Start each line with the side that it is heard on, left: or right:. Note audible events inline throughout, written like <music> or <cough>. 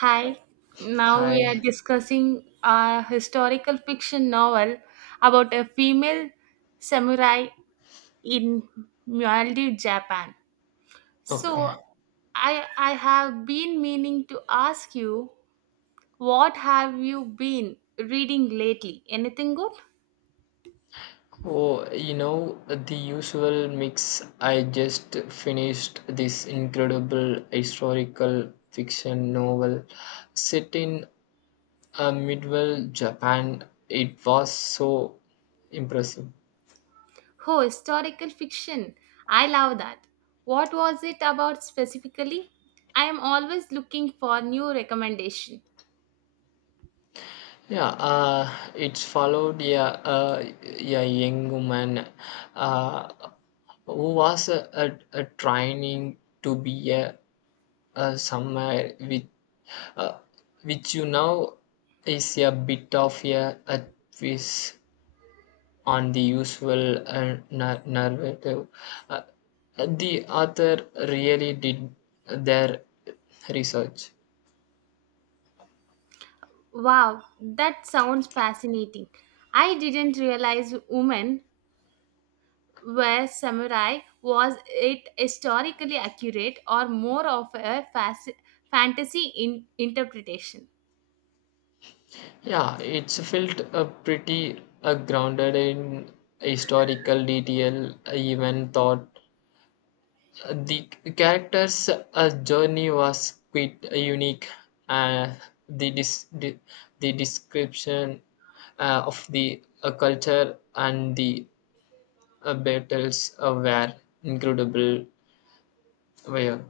right: Hi. Now
left: Hi.
right: we are discussing a historical fiction novel about a female samurai in Maldives, Japan. So
left: Okay.
right: I have been meaning to ask you, what have you been reading lately? Anything good?
left: Oh, the usual mix. I just finished this incredible historical fiction novel set in medieval Japan. It was so impressive.
right: Oh, historical fiction. I love that. What was it about specifically? I am always looking for new recommendation.
left: Yeah, it followed a young woman uh, who was a training to be a somewhere with uh, which is a bit of a twist on the usual narrative. Uh, the author really did their research.
right: Wow, that sounds fascinating. I didn't realize women were samurai. Was it historically accurate or more of a fantasy interpretation?
left: Yeah, it's felt pretty grounded in historical detail, even thought. The character's journey was quite unique. Uh, the, dis- the the description of the culture and the battles were incredible. Well.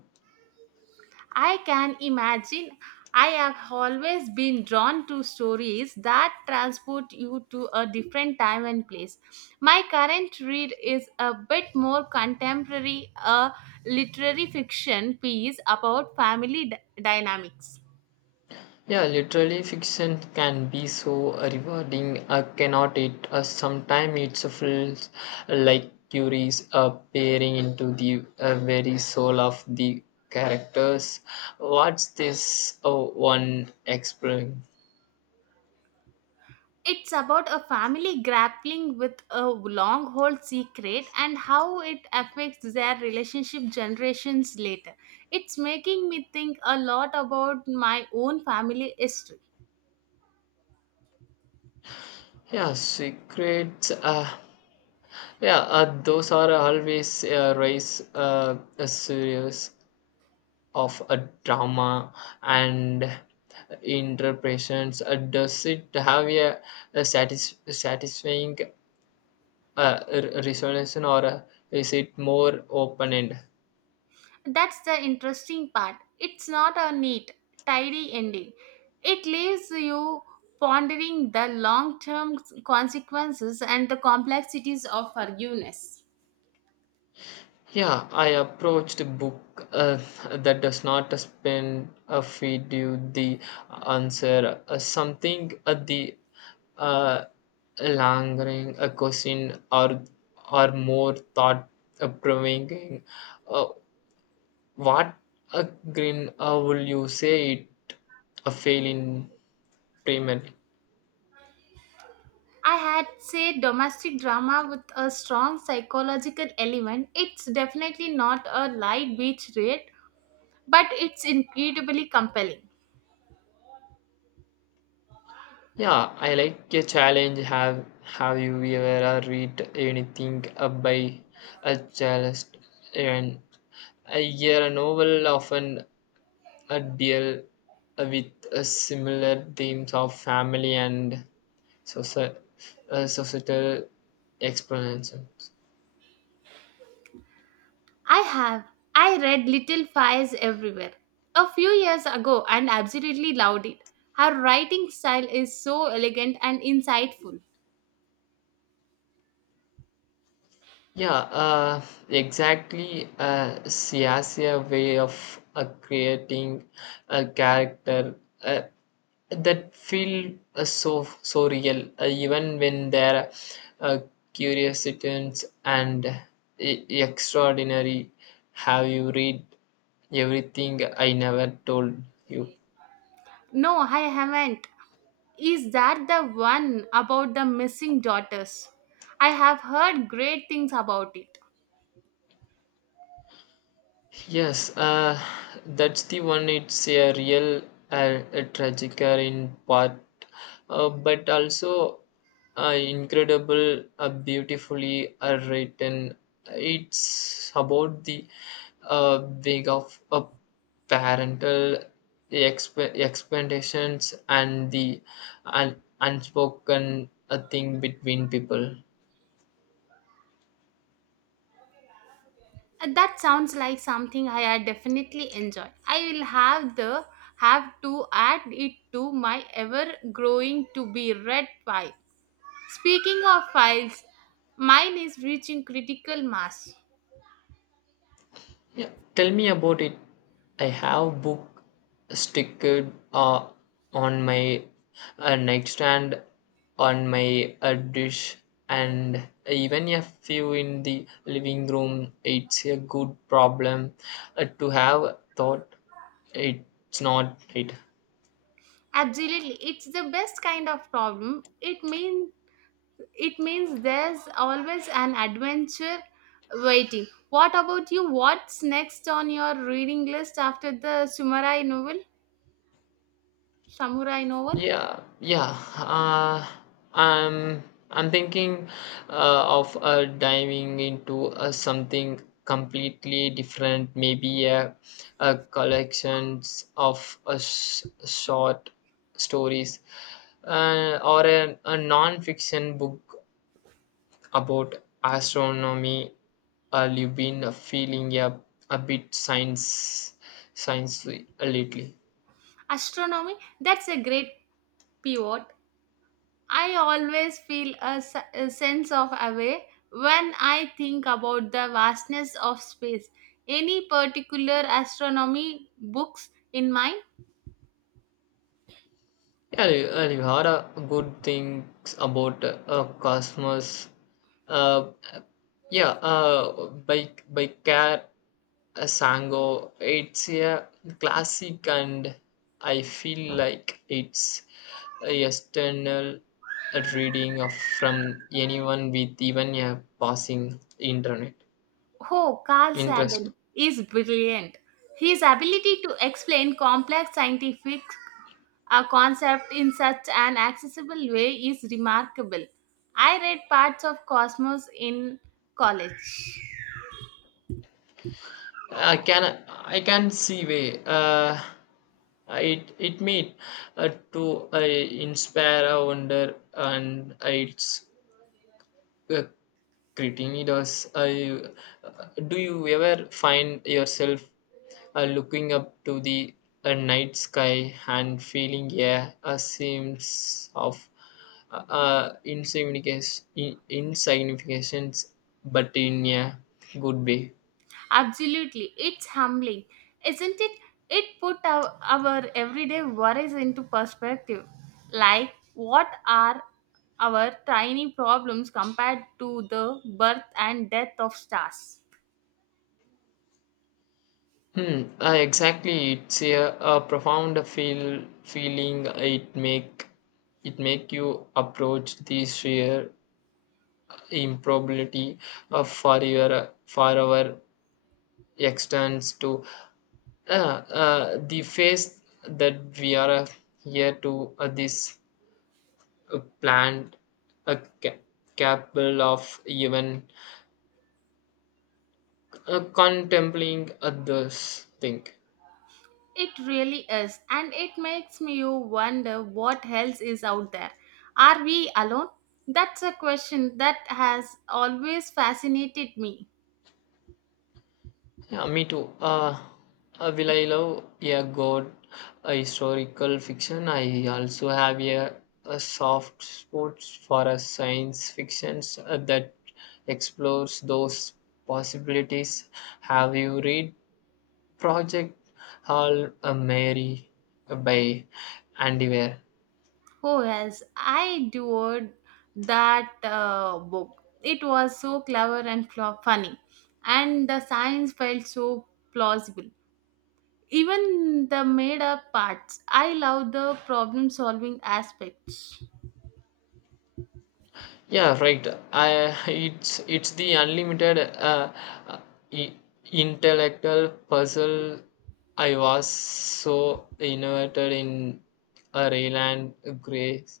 right: I can imagine. I have always been drawn to stories that transport you to a different time and place. My current read is a bit more contemporary, a literary fiction piece about family dynamics.
left: Yeah, literally fiction can be so rewarding, cannot it? Sometimes it feels like Curie's peering into the very soul of the characters. What's this one exploring?
right: It's about a family grappling with a long held secret and how it affects their relationship generations later. It's making me think a lot about my own family history.
left: Yeah, secrets. Yeah, those are always raise serious of a drama and interpretations? Does it have a satisfying resonance, or is it more open ended?
right: That's the interesting part. It's not a neat, tidy ending. It leaves you pondering the long term consequences and the complexities of forgiveness.
left: Yeah, I approached a book that does not spin a feed you the answer. Something the uh, lingering a question or more thought provoking. Uh, What a grin will you say it a fail in payment?
right: I had say domestic drama with a strong psychological element. It's definitely not a light beach read, but it's incredibly compelling.
left: Yeah, I like a challenge. Have you ever read anything by a journalist? And I hear a novel often a deal with a similar themes of family and socie- societal experiences.
right: I have. I read Little Fires Everywhere a few years ago and absolutely loved it. Her writing style is so elegant and insightful.
left: Yeah, exactly. Siasia way of creating a character uh, that feel so real, even when they're their uh, curiosities and extraordinary. Have you read Everything I Never Told You?
right: No, I haven't. Is that the one about the missing daughters? I have heard great things about it.
left: Yes, that's the one. It's a real a tragic in part, but also incredible, beautifully written. It's about the being of a parental expectations and the unspoken thing between people.
right: That sounds like something I had definitely enjoy. I will have to add it to my ever growing to be read pile. Speaking of files, mine is reaching critical mass.
left: Yeah, tell me about it. I have book stickered on my nightstand, on my dish, and even a few in the living room. It's a good problem to have thought. It's not it.
right: Absolutely, it's the best kind of problem. It means there's always an adventure waiting. What about you? What's next on your reading list after the samurai novel? Samurai novel?
left: Yeah, yeah. Uh, I'm I'm thinking of diving into something completely different. Maybe a collections of short stories, or a non-fiction book about astronomy. You've been feeling a bit science lately.
right: Astronomy? That's a great pivot. I always feel a, a sense of awe when I think about the vastness of space. Any particular astronomy books in mind?
left: Yeah, well, you heard good things about Cosmos. Uh, yeah, by Care Sango. It's a classic, and I feel like it's a external reading of from anyone with even a passing internet
right: Oh, Carl
left: interest.
right: Sagan is brilliant. His ability to explain complex scientific a concept in such an accessible way is remarkable. I read parts of Cosmos in college.
left: I can I can see way. It mean to inspire a wonder, and it's uh, creating us. Do you ever find yourself looking up to the night sky and feeling, yeah, a sense of insignificance, but in a good way?
right: Absolutely, it's humbling, isn't it? It put our everyday worries into perspective. Like, what are our tiny problems compared to the birth and death of stars?
left: Hmm. Exactly. It's a profound feeling. It make you approach the sheer improbability of for our extents to uh, the face that we are here to this planned a ca- capable of even contemplating others think.
right: It really is, and it makes me you wonder what else is out there. Are we alone? That's a question that has always fascinated me.
left: Yeah, me too. Will I love a god, a historical fiction? I also have a soft spot for a science fiction that explores those possibilities. Have you read Project Hall Mary by Andy Weir?
right: Oh yes, I adored that book. It was so clever and funny, and the science felt so plausible. Even the made-up parts, I love the problem-solving aspects.
left: Yeah, right. I <laughs> it's the unlimited uh, i- intellectual puzzle I was so innovated in a Rayland Grace.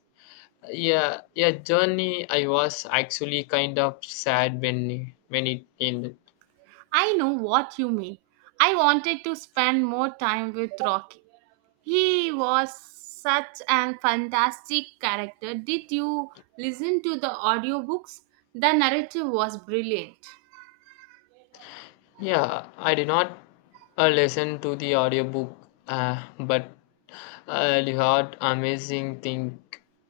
left: Yeah, yeah, journey. I was actually kind of sad when it ended.
right: I know what you mean. I wanted to spend more time with Rocky. He was such a fantastic character. Did you listen to the audiobooks? The narrative was brilliant.
left: Yeah, I did not listen to the audiobook, but you heard amazing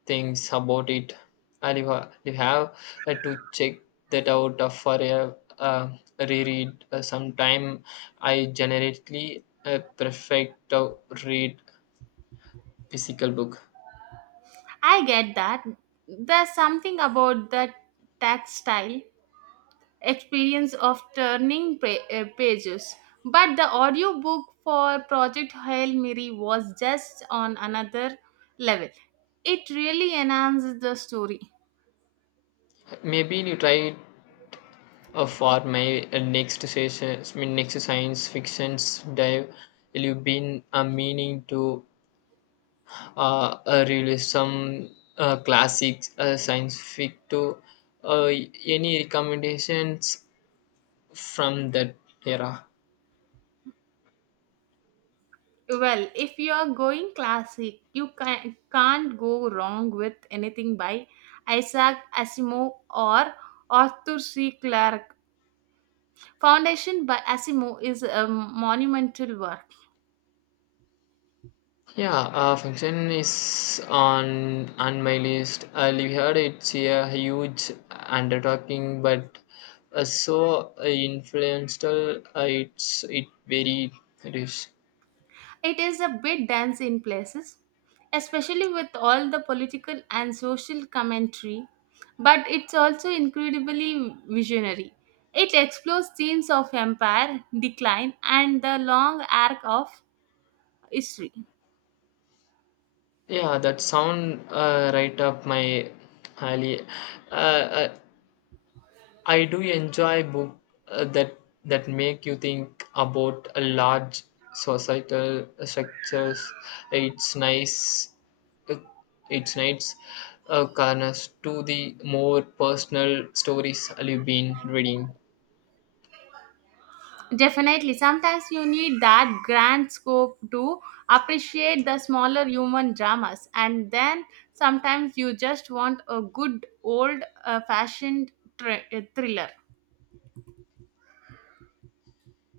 left: things about it. And you have to check that out for a reread. Sometime I generally prefer to read physical book.
right: I get that. There's something about the tactile experience of turning pages. But the audiobook for Project Hail Mary was just on another level. It really enhances the story.
left: Maybe you try it for my next session, I mean, next science fictions dive. You've been meaning to realism, classics, science fiction. To uh, any recommendations from that era?
right: Well, if you are going classic, you can't go wrong with anything by Isaac Asimov or Arthur C. Clarke. Foundation by Asimov is a monumental work.
left: Yeah, function is on my list. I heard it's a huge undertaking, but so influential. It's it very rich.
right: It is a bit dense in places, especially with all the political and social commentary, but it's also incredibly visionary. It explores themes of empire, decline, and the long arc of history.
left: Yeah, that sound right up my alley. Uh, uh, I do enjoy book uh, that that make you think about a large societal structures. It's nice. uh, It's nice. Corners to the more personal stories I've been reading.
right: Definitely, sometimes you need that grand scope to appreciate the smaller human dramas, and then sometimes you just want a good old fashioned thriller.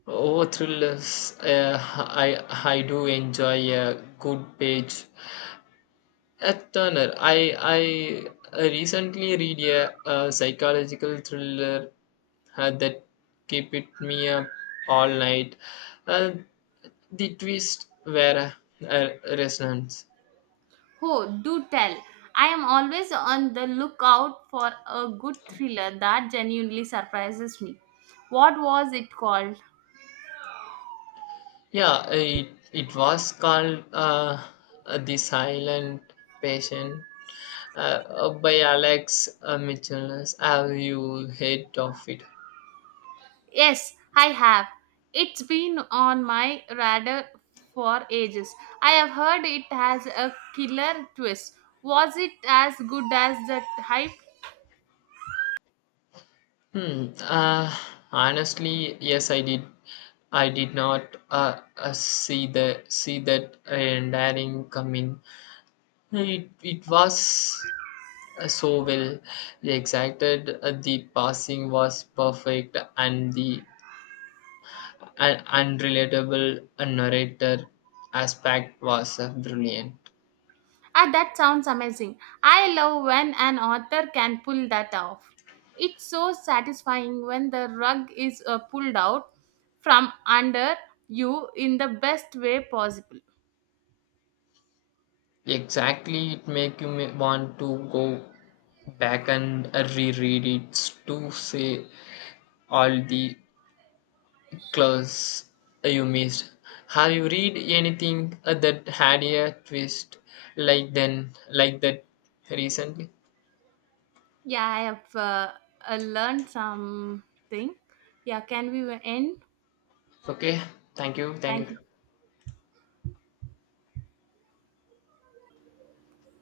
left: Oh, thrillers! I I do enjoy a good page. A Turner. I recently read a psychological thriller that keep it me up all night. Uh, the twist were uh, uh, resonance.
right: Oh, do tell. I am always on the lookout for a good thriller that genuinely surprises me. What was it called?
left: Yeah, it was called The Silent Patient by Alex Michelis. Have you heard of it?
right: Yes, I have. It's been on my radar for ages. I have heard it has a killer twist. Was it as good as the hype?
left: Hmm. Honestly, yes, I did. I did not see that daring come in. It was so well they exacted, the passing was perfect, and the unrelatable narrator aspect was brilliant.
right: Ah, that sounds amazing. I love when an author can pull that off. It's so satisfying when the rug is pulled out from under you in the best way possible.
left: Exactly, it make you want to go back and reread it to say all the clues you missed. Have you read anything that had a twist like that recently?
right: Yeah, I have learned something. Yeah, can we end?
left: Okay, thank you. Thank you.
right: Thank you.